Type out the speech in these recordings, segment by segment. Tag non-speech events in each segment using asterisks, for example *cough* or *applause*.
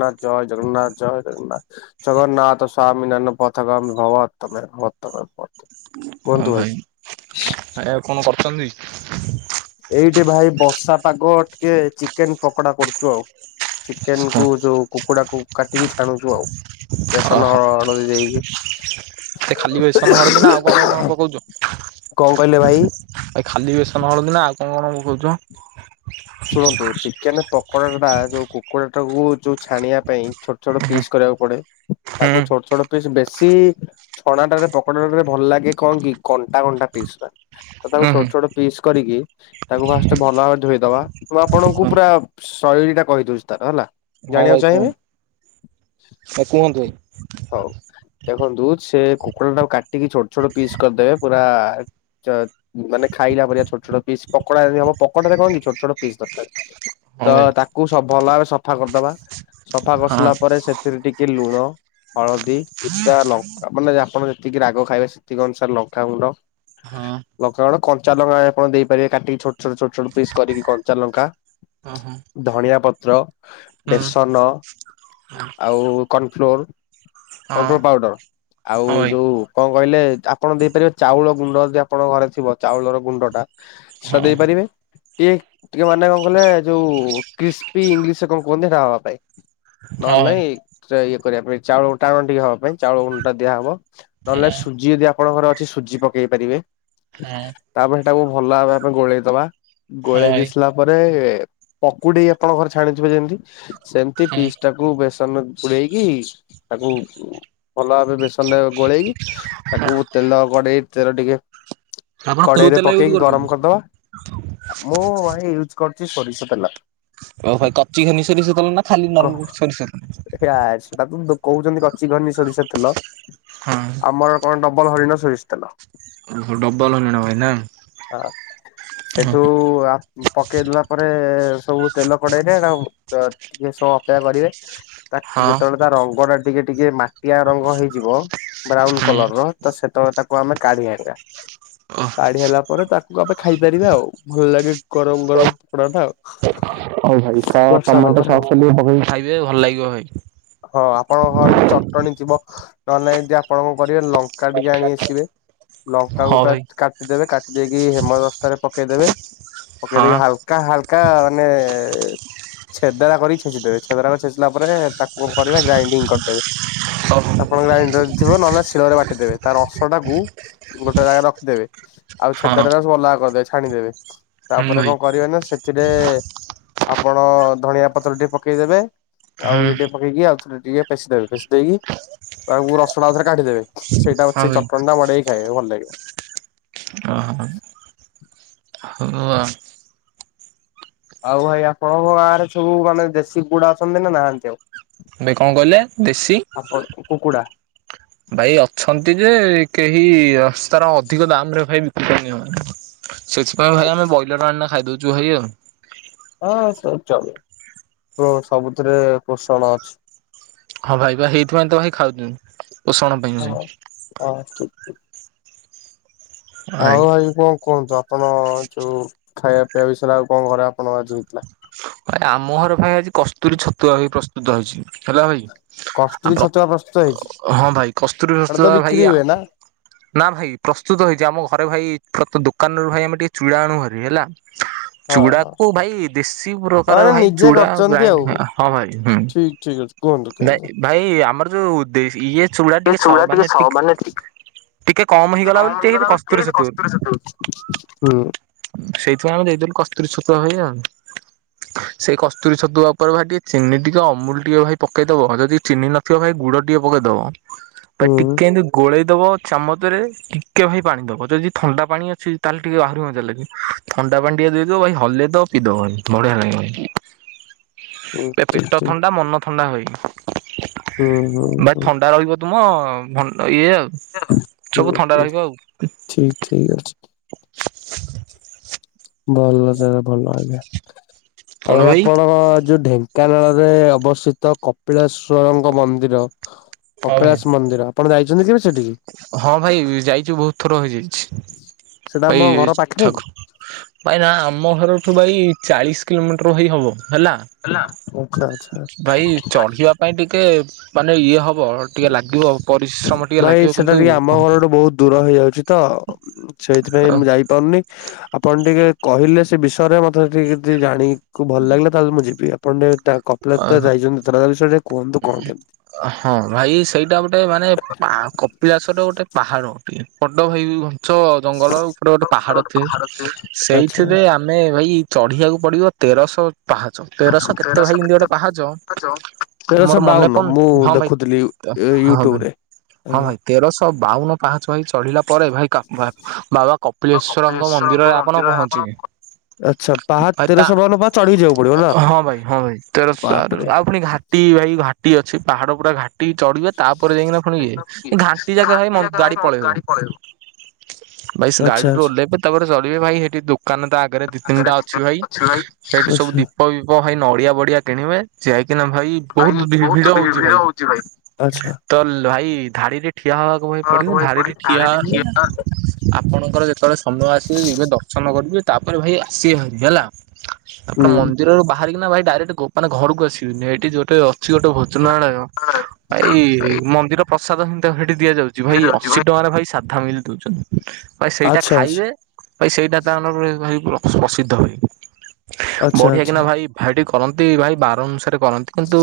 *unintelligible* ଜୟ ଜଗନ୍ନାଥ ଜୟ ଜଗନ୍ନାଥ। ଜଗନ୍ନାଥ ସ୍ବାମୀ ନୟନ ପଥ ଗାମୀ ଭବ ତୁମେ ଭବ ତୁମେ ଭବ ତୁମେ। କୁହନ୍ତୁ ଭାଇ। ଏ କଣ କରୁଛନ୍ତି? ଏଇଟି ଭାଇ ବର୍ଷା ପାଗ ଟିକେ ଚିକେନ ପକୋଡା କରୁଚୁ ଆଉ। ଚିକେନ କୁ ଯୋଉ କୁକୁଡା କୁ କାଟିକି ଛାଣୁଚୁ ଆଉ। ବେସନ ଅ-ଅଳଦି ଦେଇକି। ଏ ଖାଲି ବେସନ ହଳଦୀ ନା ଆଉ କଣ କଣ ପକଉଚ? କଣ କହିଲେ ଭାଇ? ଏ ଖାଲି ବେସନ ହଳଦି ନା ଆଉ କଣ କଣ ପକଉଚ? ଶୁଣନ୍ତୁ ଚିକେନ ପ ପକୋଡା ଟା ଯୋଉ କୁକୁଡା ଟାକୁ ଯୋଉ ଛାଣିଆ ପାଇଁ ଛୋଟ ଛୋଟ ପିସ୍ ହୁଁ କରିଆକୁ ପଡେ। ତାକୁ ଛୋଟ ଛୋଟ ପିସ୍ ବେଶୀ ଛଣା ଟାରେ ପକୋଡାରେ ଭଲ ଲାଗେ କଣ କି କଣ୍ଟା କଣ୍ଟା ପିସ୍ ପା। ତ ତାକୁ ଉଁ ଛୋଟ ହୁଁ। ଛୋଟ ପିସ୍ କରିକି ତାକୁ ଫାଷ୍ଟ ଭଲ ଭାବରେ ଧୋଇଦବା। ମୁଁ ଆପଣଙ୍କୁ ପୁରା ଶୈଳୀ ଟା କହିଦଉଛି ତାର ହେଲା, ଜାଣିବାକୁ ଚାହିଁବେ? ଆ କୁହନ୍ତୁ ଭାଇ। ହଉ। ଦେଖନ୍ତୁ ସେ କୁକୁଡ଼ା ଟାକୁ କାଟିକି ଛୋଟ ଛୋଟ ପିସ୍ କରିଦେବେ ପୁରା ଚ ମାନେ ଖାଇଲା ପରିକା ଛୋଟ ଛୋଟ ପିସ୍ ପକୋଡା ଯେମିତି ହବ ପକୋଡା ଟାରେ କଣ କି ଛୋଟ ଛୋଟ ପିସ୍ ଦରକାର୍। ତ ଭାଇ। ତାକୁ ସ ଭଲ ଭାବେ ସଫା କରିଦବା। ସଫା ହଁ କରିସାରିଲା ଭାଇ ପରେ ସେ ସେଥିରେ ଟିକେ ଲୁଣ ହଳଦୀ, କିଛିଟା ଲଙ୍କା ମାନେ ଆପଣ ଯେତିକି ରାଗ ଖାଇବେ ସେତିକି ଅନୁସାରେ ଲଙ୍କାଗୁଣ୍ଡ ହଁ ଲଙ୍କାଗୁଣ୍ଡ, କଞ୍ଚା ଲଙ୍କା ଆପଣ ଦେଇ ପାରିବେ କାଟିକି ଛୋଟ-ଛୋଟ-ଛୋଟ ପିସ୍ କରିକି କ କଞ୍ଚା ଲଙ୍କା, ହଁ ହଁ ହଁ ଧଣିଆ ପତ୍ର, ହୁଁ ବେସନ ହଁ ହଁ ଭାଇ। ଆଉ କର୍ଣ୍ଣଫ୍ଲୋର, ହଁ କର୍ଣ୍ଣଫ୍ଲୋର ପାଉଡ଼ର। ଆଉ ହଁ ଭାଇ ଯୋଉ କଣ କହିଲେ ଆପଣ ଦେଇ ପାରିବେ ଚାଉଳ ଗୁଣ୍ଡ ଯଦି ଆପଣଙ୍କ ଘରେ ଥିବ ଚାଉଳର ଗୁଣ୍ଡ ଟା। ସେଟା ହଁ ଦେଇ ପାରିବେ। ଟିକେ ଟିକେ ମାନେ କଣ କଲେ ଯୋଉ କ୍ରିସ୍ପି ଇଂଲିଶ କଣ କୁହନ୍ତି ସେଟା ହବା ପାଇଁ। ନହେଲେ ନାଇଁ ଇଏ କରିବା ପାଇଁ, ଚାଉଳ ଟାଣ ଟିକେ ହବା ପାଇଁ ଚାଉଳ ଗୁଣ୍ଡ ଟା ଦିଆହବ। ନହେଲେ ନାଇଁ ସୁଜି ଯଦି ଆପଣଙ୍କ ଘରେ ଅଛି ସୁଜି ପକେଇ ପାରିବେ। ତାପରେ ସେଟାକୁ ଭଲ ହେବା ପାଇଁ ଗୋଳେଇ ଦବା। ଗୋଳେଇ ଦେଇ ସରିଲା ପରେ ପକୁଡ଼ି ଆପଣଙ୍କ ଘରେ ଛାଣିଥୁବେ ଯେମତି ସେମିତି ହଁ ଭାଇ ହଁ। ପିସ୍ ଟାକୁ ବେସନ ବୁଡ଼େଇ କି ତାକୁ ଭଲ ଭାବେ ବେସନରେ ଗୋଳେଇ କି ତାକୁ ତେଲ କଡ଼େଇ ତେଲ ଟିକେ ଆପଣ କୋଉ କଡ଼େଇ ରେ ତେଲ ୟୁଜ୍ ପକେଇକି ଗରମ କରୁଛନ୍ତି? କରିଦବା। ମୁଁ ଭାଇ ୟୁଜ କରୁଛି ସୋରିଷ ତେଲ। ଓଃ ଭାଇ କଚି ଘନି ସୋରିଷ ତେଲ ନା ଖାଲି ନର ସୋରିଷ ତେଲ? ୟାଚ୍ ତାକୁ କହୁଛନ୍ତି କଚି ଘନି ସୋରିଷ ତେଲ। ହଁ ଆମର ଡବଲ ହରିଣ ସୋରିଷ ତେଲ। ଓହୋଃ ଡବଲ ହରିଣ ଭାଇ ନା? ଆ ସେଠୁ ଆ ପକେଇ ଦେଲା ପରେ ସବୁ ତେଲ କଡ଼େଇ ରେ ଏରା ବ ଟିକେ ସମୟ ଅପେକ୍ଷା କରିବେ। ତା ହଁ ଯେତେବେଳେ ତା ରଙ୍ଗ ଟା ଟିକେ ଟିକେ ମାଟିଆ ରଙ୍ଗ ହେଇଯିବ ବ୍ରାଉନ ହୁଁ କଲର ର ତ ସେତେବେଳେ ତାକୁ ଆମେ କାଢ଼ି ଆଣିବା। ଓ କାଢ଼ି ଆଣିଲା ପରେ ତାକୁ ଆମେ ଖାଇ ପାରିବା ଆଉ ଭଲ ଲାଗେ ଗରମ ଗରମ ପକୋଡା ଟା ଆଉ। ହଉ ଭାଇ କ ବର୍ଷା ଟମାଟୋ ପାଗରେ ଆଉ ସସ୍ ଟିକେ ପକେଇକି ଖାଇବେ ଭଲ ଲାଗିବ ଭାଇ। ହଁ ଆପଣଙ୍କ ଘରେ ଯଦି ଚଟଣୀ ଥିବ ନ ହେଲେ ନାଇଁ ଯଦି ଆପଣ କଣ କରିବେ ଲଙ୍କା ଟିକେ ଆଣି ଆସିବେ। ଲଙ୍କାକୁ ହଁ ପୁରା ଭାଇ କାଟିଦେବେ, କାଟି ଦେଇକି ହେମ ଦସ୍ତାରେ ପକେଇ ଦେବେ। ପକେଇ ହଁ ଦେଇକି ହାଲକା ହାଲକା ମାନେ ଛେଦରା କରି ଛେଚି ଦେବେ। ଛେଦରା କରି ଛେଚିଲା ପରେ ତାକୁ କଣ କରିବେ ଗ୍ରାଇଣ୍ଡିଙ୍ଗ୍ କରିଦେବେ। ହଉ ଆପଣଙ୍କ ର ଗ୍ରାଇଣ୍ଡର ଥିବ, ନହଲେ ଶିଳରେ ବାଟିଦେବେ। ତାର ରସ ଟାକୁ ଗୋଟେ ଜାଗାରେ ରଖିଦେବେ। ଆଉ ହଁ ଛେଦରା ରା ସବୁ ଅଲଗା କରି ଦେବେ ଛାଣି ଦେବେ। ହୁଁ ତାପରେ ଭାଇ କଣ କରିବେ ନା ସେଥିରେ ଆପଣ ଧଣିଆ ପତ୍ର ଟିକେ ପକେଇ ଦେବେ। ଆଉ ହୁଁ ଇଏ ଟିକେ ପକେଇକି ଆଉ ଥରେ ଟିକେ ପେଶି ଦେବେ, ପେଶି ଦେଇକି ତାକୁ ରସୁଣ ଆଉ ଥରେ କାଢ଼ି ଦେବେ। ସେଇଟା ହଁ ସେଇ ଭାଇ ଚଟଣି ଟା ମଡ଼େଇ କି ଖାଇବେ ଭଲ ଲାଗିବ। ଓହୋଃ। ହଉ ଆଉ। ଆଉ ଭାଇ ଆପଣଙ୍କ ଗାଁରେ ସବୁ ମାନେ ଦେଶୀ କୁକୁଡା ଅଛନ୍ତି ନା ନାହାନ୍ତି ଆଉ। ଭାଇ କଣ କହିଲ ଦେଶୀ ଆପଣ କୁକୁଡା। ଭାଇ ଅଛନ୍ତି ଯେ କେହି ତାର ଅଧିକ ଦାମ୍ ରେ ଭାଇ ବିକ୍ରି କରି ନିଅନା। ସେଥିପାଇଁ ଭାଇ ଆମେ ବଇଲର ଆଣି ନା ଖାଇଦୋଉଚୁ ଭାଇ ଆଉ। ହଁ ସବୁ ଚଳିବ। ହଁ ସବୁଥିରେ ପୋଷଣ ଅଛି। ହଁ ଭାଇ ବା ହେଇଥିପାଇଁ ତ ଭାଇ ଖାଉଚ ପୋଷଣ ପାଇଁ ଭାଇ। ହଁ ହଁ ଠିକ୍ ଠିକ୍। ହଁ ଆଉ ଭାଇ କଣ କୁହନ୍ତୁ। ଆପଣ ଯୋଉ ଖାଇବା ପିଇବା ବିଷୟରେ ଆଉ କଣ ଘରେ ଆପଣ ଆଜି ହେଇଥିଲା? ଭାଇ ଆମ ଘରେ ପାଇଁ ଆଜି କସ୍ତୁରୀ ଛତୁଆ ବି ପ୍ରସ୍ତୁତ ହୋଇଚି ହେଲା ଭାଇ। ଆ କସ୍ତୁରୀ ପ୍ର ଛତୁଆ ପ୍ରସ୍ତୁତ ହେଇଛି ହଁ ଭାଇ କସ୍ତୁରୀ ସେଟା ତ ଛତୁଆ ବିକ୍ରି ଭାଇ ଆ ହୁଏ ନା ନା ଭାଇ ପ୍ରସ୍ତୁତ ହେଇଚି ଆମ ଘରେ ଭାଇ ପ୍ରତ ଦୋକାନରୁ ଭାଇ ଆମେ ଟିକେ ଚୁଡା ଆଣୁ ହାରି ହେଲା। ହଁ ହଁ ଚୁଡାକୁ ଭାଇ ଦେଶୀ ବ୍ରୋ *unintelligible* ମାନେ ଭାଇ ନିଜେ ଚୁଡା କରିଛନ୍ତି ଆଉ ଗ୍ରାଇଣ୍ଡି ହଁ ଭାଇ ହୁଁ ଠିକ ଠିକ ଅଛି କୁହନ୍ତୁ କେମିତି? ନାଇ ଭାଇ ଆମର ଯୋଉ ଦେ ଇଏ ଚୁଡା ଟିକେ ସ ମାନେ ଟି ଟିକେ କମ୍ ହେଇଗଲା ବୋଲି ଟିକେ କସ୍ତୁରି ଛତୁ ହୁଁ ସେଇଥିପାଇଁ ଆମେ ଦେଇଦେଲୁ କସ୍ତୁରି ଛତୁଆ ଭାଇ ଆଉ। ସେଇ କସ୍ତୁରୀ ଛତୁଆ ଉପରେ ଭାଇ ଟିକେ ଚିନି ଟିକେ ଅମୁଲ ଟିକେ ଭାଇ ପକେଇଦବ ଯଦି ଚିନି ନ ଥିବ ଭାଇ ଗୁଡ ଟିକେ ପକେଇଦବ। ଭାଇ ହୁଁ ଟିକେ କିନ୍ତୁ ଗୋଳେଇ ଦବ ଚାମଚରେ ଟିକେ ଭାଇ ପାଣି ଦବ। ଯଦି ଥଣ୍ଡା ପାଣି ଅଛି ତାହେଲେ ଟିକେ ଆହୁରି ମଜା ଲାଗିବ। ଥଣ୍ଡା ପାଣି ଟିକେ ଦେଇଦବ ଭାଇ ହଲେଇ ଦବ ପିଇଦବ ଭାଇ ବଢିଆ ଲାଗିବ। ହୁଁ ଏ ଠିକ ପେଟ ଠିକ ଥଣ୍ଡା ମନ ଥଣ୍ଡା ହୋଇ। ହୁଁ ହୁଁ ଭାଇ ହୁଁ ଥଣ୍ଡା ରହିବ ତୁମ ମୁଣ୍ଡ ଇଏ ଆଉ ସବୁ ଥଣ୍ଡା ରହିବ ଆଉ। ଠିକ୍ ଠିକ୍ ଅଛି। ଭଲ ସେ ଭଲ ହେଲା ଆଉ କଣ ଏ ଭାଇ ଆପଣଙ୍କ ଯୋଉ ଢେ ଙ୍କାନାଳରେ ଅବସ୍ଥିତ କପିଳେଶ୍ଵରଙ୍କ ମନ୍ଦିର କପିଳାସ ମନ୍ଦିର‌ ଆପଣ ଯାଇଚନ୍ତି କେବେ ସେ ହଁ ଭାଇ ଯାଇଚୁ ବୋହୁତ ଥର ହେଇଯାଇଚି। ସେଟା ଆମ ଘର ଭାଇ ପାଖରେ କି? ଠାକୁ ଭାଇ ନା ଆମ ଘରଠୁ ଭାଇ ଚାଳିଶ କିଲୋମିଟର ଭାଇ ହବ ହେଲା। ହେଲା ଆଚ୍ଛା ଆଚ୍ଛା *unintelligible* ଚଢିବା ଭାଇ ଟିକେ ମାନେ ଇଏ ହବ ଟିକେ ଲାଗିବ ପରିଶ୍ରମ ଟିକେ ଲାଗି ଭାଇ ସେଟା ଟିକେ ଆମ ଘରଠୁ ବୋହୁତ ଦୂର ହେଇଯାଉଚି ତ ସେଇଥିପାଇଁ ମୁଁ ଜା ଇପାରୁନି ଆପଣ ଟିକେ କହିଲେ ସେ ବିଷୟରେ ମତେ ଟିକେ କିଛି ଜାଣି *inaudible* କୁ ଭଲ ଲାଗିଲା ତାହେଲେ ମୁଁ ଯିବି ଆପଣ ଟିକେ ତା କପିଳାସ ଯାଇଚନ୍ତି ତା ବିଷୟ କୁହନ୍ତୁ କଣ କେମିତି? ହଁ ଭାଇ ସେଇଟା ଗୋଟେ ମାନେ ପାଅ କପିଳାଶଟା ଗୋଟେ ପାହାଡ। ବଡ ଭାଇ ଘଞ୍ଚ ଜଙ୍ଗଲ ଉପରେ ଗୋଟେ ପାହାଡ ଅଥି ଆଚ୍ଛା। ସେଇଥିରେ ଆ ମେ ଭାଇ ଚଢିବାକୁ ପଡିବ ତେରଶହ ପାହାଚ ତେରଶହ କେ ମୋର ତେରଶହ ମନେ ବାଉନ ପଡୁନି ମୁଁ ହଁ ଭାଇ ଦେଖୁଥିଲି ହଁ ଭାଇ ୟୁ-ୟୁଟ୍ୟୁବରେ। ହଁ ଆଜ୍ଞା। ଭାଇ ତେରଶହ ବାଉନୁ ପାହଚ ଭାଇ ଚଢିଲା ପରେ ଭାଇ କା ବା-ବାବା କପିଳେଶ୍ଵରଙ୍କ ମନ୍ଦିରରେ ଆପଣ ପହଞ୍ଚିବେ। ଆଚ୍ଛା ପାହା ଭାଇ ତା ତେରଶହ ବାଉନ ପାହାଚ ଚଢି ଯିବାକୁ ପଡିବ ନାଁ। ହଁ ଭାଇ ହଁ ଭାଇ ତେରସ ଆଉ ପୁଣି ଘାଟି ଭାଇ ଘାଟି ଅଛି ପାହାଡ ପୁରା ଘାଟି ଘଟି ଚଢିବେ ତାପରେ ଯାଇକିନା ପୁଣିିବେ ଘାଣ୍ଟି ଯାକେ ଭାଇ ଗାଡି ପଳେଇବ। ଭାଇ ଆଚ୍ଛା ଗାଡିରୁୁ ଆଚ୍ଛା। ଓହ୍ଲେଇବେ ତାପରେ ଚଢିବେ ଭାଇ ସେଠି ଦୋକାନ ତ ଆଗରେ ଦି ତିନିଟା ଅଛି ଭାଇ। ସେଇଠି ସବୁ ଆଚ୍ଛା। ଦୀପ ବିିପ ଭାଇ ନଡିଆ ବଡିଆ କିଣିବେ ଯାଇକିନା ଭାଇ ବହୁତ ଭିଡ ହଉଛି ଭାଇ। ତ ଭାଇ ଧାଡିରେ ଠିଆ ହବାକୁ ଭାଇ ପଡିବ ହୁଁ। ଆଚ୍ଛା ଧାଡିରେ ଠିଆ ହେଲେନା ଆପଣଙ୍କର ଯେତେବେଳେ ସମୟ ଆସିବ ଜିବେ ଦର୍ଶନ କରିବେ ତାପରେ ଭାଇ ଆସିବେ ଭାରିବି ହେଲା। ଆପଣ ମନ୍ଦିରରୁ ବାହାରିକିନା ଭାଇ ଡାଇରେକ୍ଟ ଗୋପାନ ଘରକୁ ଆସିବେନି ଏଠି ଯୋଉଟେ ଅଛି ଗୋଟେ ଭୋଜନାଳୟ ଏଇ ମନ୍ଦିର ପ୍ରସାଦ ହେନ୍ତି ସେଠି ଦିଆଯାଉଛି। ଭାଇ ଅଶୀ ଟଙ୍କାରେ ଭାଇ ସାଧା ମିଲ୍ ଦଉଛନ୍ତି ଭାଇ ସେଇଟା ଆଚ୍ଛା ଆଚ୍ଛା ଆଚ୍ଛା। ଖାଇବେ ଭାଇ ସେଇଟା ତା ମ ଭ ପ୍ରସିଦ୍ଧ ଭାଇ ବଢିଆ କିନା ଭାଇ ଭାଇ ସେଠି କରନ୍ତି ଭାଇ ବାର ଅନୁସାରେ କରନ୍ତି କିନ୍ତୁ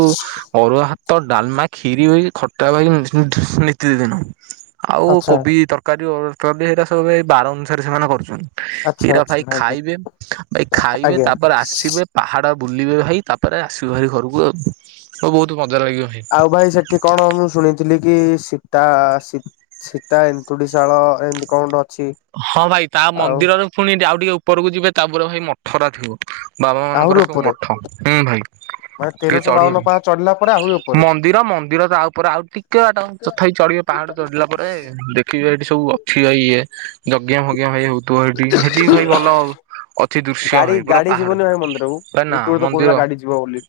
ଅରୁଆ ତ ଡାଲମା ଖିରି ଭାଇ ଖଟା ଭାଇ ନିତିଦିନ ଆଉ ଆଚ୍ଛା କୋବି ତରକାରୀ ତରକାରୀ କରୁଛନ୍ତି ସେଇଟା ସବୁ ଏଇ ବାର ଅନୁସାରେ ସେମାନେ କରୁଛନ୍ତି। ଆଚ୍ଛା ହୀର ଭାଇ ଆଚ୍ଛା ଆଜ୍ଞା ଖାଇବେ ଭାଇ ଖାଇବେ ଆଜ୍ଞା। ତାପରେ ଆସିବେ ଆଉ ପାହାଡ ବୁଲିବେ ଭାଇ ତାପରେ ଆସିବେ ଭାରି ଘରକୁ ଆଉ ଆ ବହୁତ ମଜା ଲାଗିବ ଭାଇ। ଆଉ ଭାଇ ସେଠି କଣ ମୁଁ ଶୁଣିଥିଲି କି ସୀତା ସୀ ସୀତା ଏନ୍ତୁଡିଶାଳ ଏମିତି କଣ ଗୋଟେ ଅଛି। ହଁ ଭାଇ ତା ଆଉ ମନ୍ଦିରରେ ପୁଣି ଆଉ ଟିକେ ଉପରକୁ ଯିବେ ତାପରେ ଭାଇ ମଠରା ଥିବ। ବାବା ଆହୁରି ମାନଙ୍କର ସବୁ ଉପରେ। ମଠ ହୁଁ ଭାଇ ମାନେ ଟିକେ ତେରଶହ ବାଉନ ଚଢିବାକୁ ପାହା ଚଢିଲା ପରେ ଆହୁରି ଉପରେ। ମନ୍ଦିର ମନ୍ଦିର ତା ଉପରେ ଆଉ ଟିକେ ଯଥା ଚଢିବ। ପାହାଡ଼ ଚଢିଲା ପରେ ଦେଖିବେ ଏଇଠି ସବୁ ଅଥୟ ଇଏ। ଜଜ୍ଞା ଭଜ୍ଞା ଭାଇ ହଉଥିବ ସେଇଠି ସେଠି ବି ଭାଇ ଭଲ। ଅତି ଦୃଶ୍ୟ ଗାଡି ଭାଇ ପୁରା ଗାଡି ପାହାଡ ଯିବନି ଭାଇ ମନ୍ଦିରକୁ କ ନା ୟୁଟ୍ୟୁବରେ ତ କହୁଥିଲା ମନ୍ଦିର। ଗାଡି ଯିବ ବୋଲି।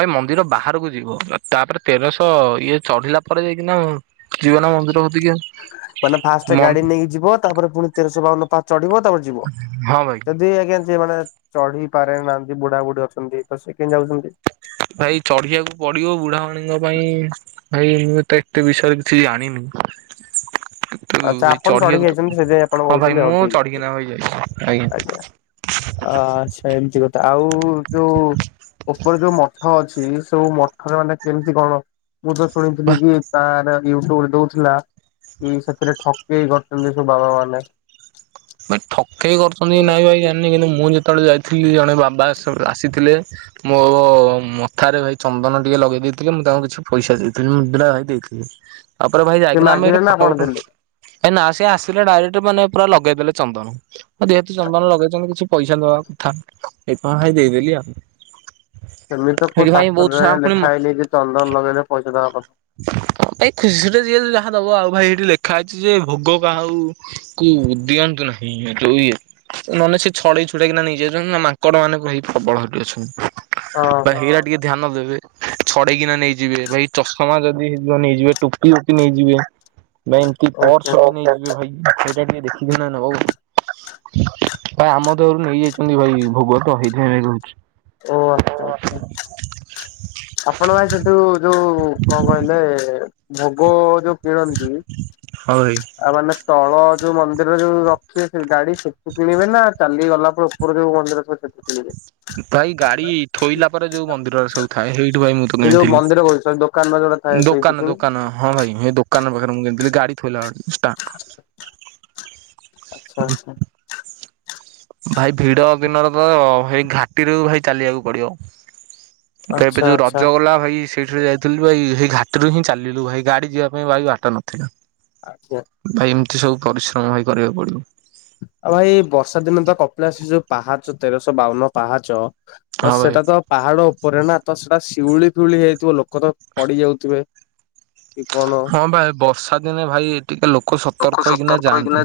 ଭାଇ ମନ୍ଦିର ବାହାରକୁ ଯିବ ତାପରେ ତେରଶହ ଇଏ ଚଢିଲା ପରେ ଯାଇକିନା ଯିବ ନା ମନ୍ଦିର କତିକି ମାନେ ଫାଷ୍ଟ ଗାଡି ନେଇକି ଯିବ ତାପରେ ପୁଣି ତେରଶହ ବାଉନ ପା ଚଢିବ ତାପରେ ଯିବ। ହଁ ଭାଇ। ଯଦି ଆଜ୍ଞା ଯିଏ ମାନେ ଚଢି ପାରେ ନାହାନ୍ତି ବୁଢା ବୁଢ଼ୀ ଅଛନ୍ତି ତ ସେ କେନ୍ତି ଯାଉଛନ୍ତି? ଭାଇ ଚଢିବାକୁ ପଡିବ ବୁଢାବୁଢ଼ୀଙ୍କ ପାଇଁ ଭାଇ ମୁଁ ତ ଏତେ ବିଷୟରେ କିଛି ଜାଣିନି? କିନ୍ତୁ ଆଚ୍ଛା ଭାଇ ଆପଣ ଚଢିକି ଚଢିବାକୁ ତ ଯାଇଛନ୍ତି ସେଥିନାଇଁ ଆପଣ ହଁ ଭାଇ କହୁଛନ୍ତି ହଉ ମୁଁ ଠିକଠିକ ଚଢିକିନା ଭାଇ ଯାଇଛି ଅଛି ଆଜ୍ଞା। ଆଚ୍ଛା ଏମିତି କଥା ଆଉ ଯୋଉ ଉପରେ ଯୋଉ ମଠ ଅଛି ସେୋଉ ମଠରେ ମାନେ କେମିତି କଣ? ମୁଁ ତ ଶୁଣିଥିଲି କି ତାର ୟୁଟ୍ୟୁବରେ ଦଉଥିଲା କି ସେ ରେ ଠକେଇ କରିଛନ୍ତି ସବୁ ବାବା ମାନେ। ଭାଇ ଠକେଇ କରୁଛନ୍ତି କି ନାଇଁ ଭାଇ ଜାଣିନି କିନ୍ତୁ ମୁଁ ଯେତେବେଳେ ଯାଇଥିଲି ଜଣେ ବାବା ସ ସବୁ ଆସିଥିଲେ। ମୋ ମଥାରେ ଭାଇ ଚନ୍ଦନ ଟିକେ ଲଗେଇ ଦେଇଥିଲେ ମୁଁ ତାଙ୍କୁ କିଛି ପଇସା ଦେଇଥିଲି ମୁଦ୍ରା ଭାଇ ଦେଇଥିଲି। ତାପରେ ଭାଇ ସେ ଯାଇକିନା ଆମେ ଏଠି ମାଗିଲେ ନା ଫଟୋ ଆପଣ ଦେଲେ? ଫଟୁ ନା ସେ ଆସିଲେ ଡାଇରେକ୍ଟ ମାନେ ପୁରା ଲଗେଇଦେଲେ। ଚନ୍ଦନ ଯେହେତୁ ଚନ୍ଦନ ଲଗେଇଛନ୍ତି କିଛି ପଇସା ଦବା କଥା ସେଇଥି ପାଇଁ ଦେଇଦେଲି ଆଉ ସେମିତ କୋଉ ସେଇଠି ଭାଇ ବହୁତ ଶାସ୍ତ୍ରରେ ସାରା ଆଜ୍ଞା ପୁଣି ଲେଖାହେଇନି ଚନ୍ଦନ ଲଗେଇଲେ ପଇସା ଦବା ହବ। ଭାଇ ଖୁସି ରେ ଯିଏ ଯାହା ଦବ ଆଉ ଭାଇ ହେଇଠି ଲେଖା ହେଇଛି ଯେ ଭୋଗ କାହା ଆଉ। କୁ ଦିଆନ୍ତି ନାହିଁ ଯୋଉ ଇଏ। ନହେନେ ସେ ଛଡେଇ ଛୁଡେଇକି ନା ନେଇ ଯାଉଛନ୍ତି ନା ମାଙ୍କଡ ମାନେ ଭାଇ ପ୍ରବଳ ହେଟି ଅଛନ୍ତି। ଭାଇ କଥା। ହେଇ ଗୁରା ଟିକେ ଧ୍ୟାନ ଦେବେ ଛଡେଇକିନା ନେଇଯିବେ ଭାଇ ଚଷ ଚଷମା ଯଦି ହେଇ ଥିବ ନେଇଯିବେ ଟୋପି ଫୋପି ନେଇଯିବେ ବା ଏମିତି ଓ ହୋ ପର୍ସ ନେଇଯିବେ ଭାଇ। ସେଗୁଡା ଟିକେ ଦେଖି କିନା ନବ। ଭାଇ ଆମ ଦେହରୁ ନେଇଯାଇଛନ୍ତି ଭାଇ ଭୋଗତ ହେଇଥି ପାଇଁ ଭାଇ କହୁଚି। ଓ ଆଚ୍ଛା ଆଛା। ଆପଣ ଭାଇ ସେଠୁ ଯୋଉ କଣ କହିଲେ ଭୋଗ ଯୋଉ। କିଣନ୍ତି। ହଁ ଭାଇ ଆଉ ମାନେ ତଳ ଯୋଉ ମନ୍ଦିର ଯୋଉ ରଖିବେ ସେ ଗାଡି ସେଠି କିଣିବେ ନା ଚାଲି ଗଲା ପରେ। ଉପରେ ଯୋଉ ମନ୍ଦିର ଥିବ ସେଠୁ କୀଣିବେ। ଭାଇ ଗାଡି ଥୋଇଲା ପରେ ଯୋଉ ମନ୍ଦିରରା ସବୁ ଥାଏ ସେଇଠୁ ଭାଇ ମୁଁ। ତ ଏଇ ଯୋଉ କିଣିଥିଲି। ମନ୍ଦିର କହୁଛି ସରି ଦୋକାନ ବା ଯୋଉ ଗୁଡା ଥାଏ ସେଇଠୁ ଦୋକାନ କିଣୁ। ଦୋକାନ ହଁ ଭାଇ ମୁଁ ହେଇ ଦୋକାନ ପାଖରେ ମୁଁ କିଣିଥିଲି ଗାଡି ଥୋଇଲା ବେଳେ ଷ୍ଟା ଆଚ୍ଛା ଆଚ୍ଛା। ଭାଇ ଭିଡ ଦିନରେ ତ ହେଇ ଘାଟି ରୁ ଭାଇ ଚାଲିବାକୁ ପଡିବ। ତ ଏବେ ଆଚ୍ଛା ଯୋଉ ଆଚ୍ଛା। ରଜ ଗଲା ଭାଇ। ସେଇ ଥିରେ ଯାଇଥିଲୁ ଭାଇ ସେଇ ଘାଟି ରୁ ହିଁ ଚାଲିଲୁ ଭାଇ ଗାଡି ଯିବା ପାଇଁ ଭାଇ ବାଟ ନଥିଲା। ଆଜ୍ଞା। ଭାଇ ଏମିତି ସବୁ ପରିଶ୍ରମ ଭାଇ କରିବାକୁ ପଡିବ। ଆଉ ଭାଇ ବର୍ଷା ଦିନେ ତ କପିଳାସ ଏ ଯୋଉ ପାହାଚ ତେରଶ ବାଉନ ପାହାଚ। ତ ହଁ ଭାଇ ସେଟା ତ ପାହାଡ ଉପରେ ନା ତ ସେଟା ସିଉଳି ଫିଉଳି ହେଇ ଯାଇଥିବ ଲୋକ ତ ପଡି ଯାଉଥିବେ। କି କଣ? ହଁ ବା ଏ ବର୍ଷା ଦିନେ ଭାଇ ଟିକେ ଲୋକ ସତର୍କ ହେଇକିନା ଯାଆନ୍ତି।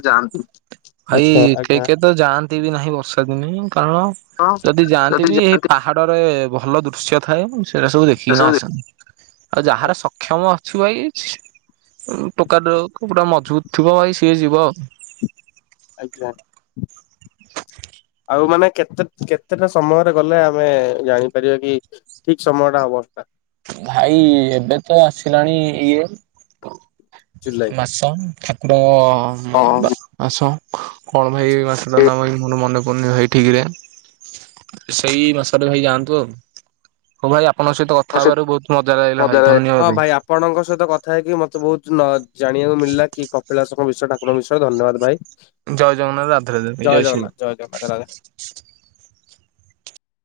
ଭାଇ କେହି କେହି ତ ଯାଆନ୍ତି ବି ନାହିଁ ବର୍ଷା ଦିନେ କାରଣ ହଁ ଯଦି ଯାଆନ୍ତି ବି ହେଇ ପା ପାହାଡ ରେ ଭଲ ଦୃଶ୍ୟ ଥାଏ ସେଇରା ସବୁ ଦେଖିକିନା ଆସନ୍ତି। ଆଉ ଯାହାର ସକ୍ଷମ ଅଛୁ ଭାଇ। ଉଁ ଟୋକା ଟୁକୁ ପୁରା ମଜବୁତ ଥିବ ଭାଇ ସିଏ ଯିବ ଆଉ। ଆଜ୍ଞା ଆଉ ମାନେ କେତେ କେ କେତେଟା ସମୟରେ ଗଲେ ଆମେ ଜାଣିପାରିବା କି ଠିକ ସମୟ ଟା ହବ। ଭାଇ ଏବେ ତ ଆସିଲାଣି ଇଏ ଜୁଲାଇ ମାସ। ଠାକୁରଙ୍କ ବା ମାସ କଣ ଭାଇ ଏ ଆଛା ମାସ। ସେଟା ନ ଭାଇ ମୋର ମନେ ପଡ଼ୁନି ଭାଇ ଠିକରେ। ସେଇ ମାସରେ ଭାଇ ଯାଆନ୍ତୁ ଆଉ ହଉ ଭାଇ ଆପଣଙ୍କ ସହିତ। କଥା ହବାରୁ ବହୁତ ମଜା ଲାଗିଲା ଭାଇ ଧନ୍ୟବାଦ୍‌ ଭାଇ। ଆପଣଙ୍କ ସହିତ କଥା ହେଇକି ମତେ ବହୁତ ନ ଜାଣିବାକୁ ମିଳିଲା କି କପିଳାସ। ତୁମ ବିଶୟ ଠାକୁରଙ୍କ ବିଶୟ ଧନ୍ୟବାଦ ଭାଇ। ଜୟ ଜଗନ୍ନାଥ ରାଧେ ରାଧେ ଜୟ ଶ୍ରୀରାମ। ଜମା ତ ଲାଗେନି।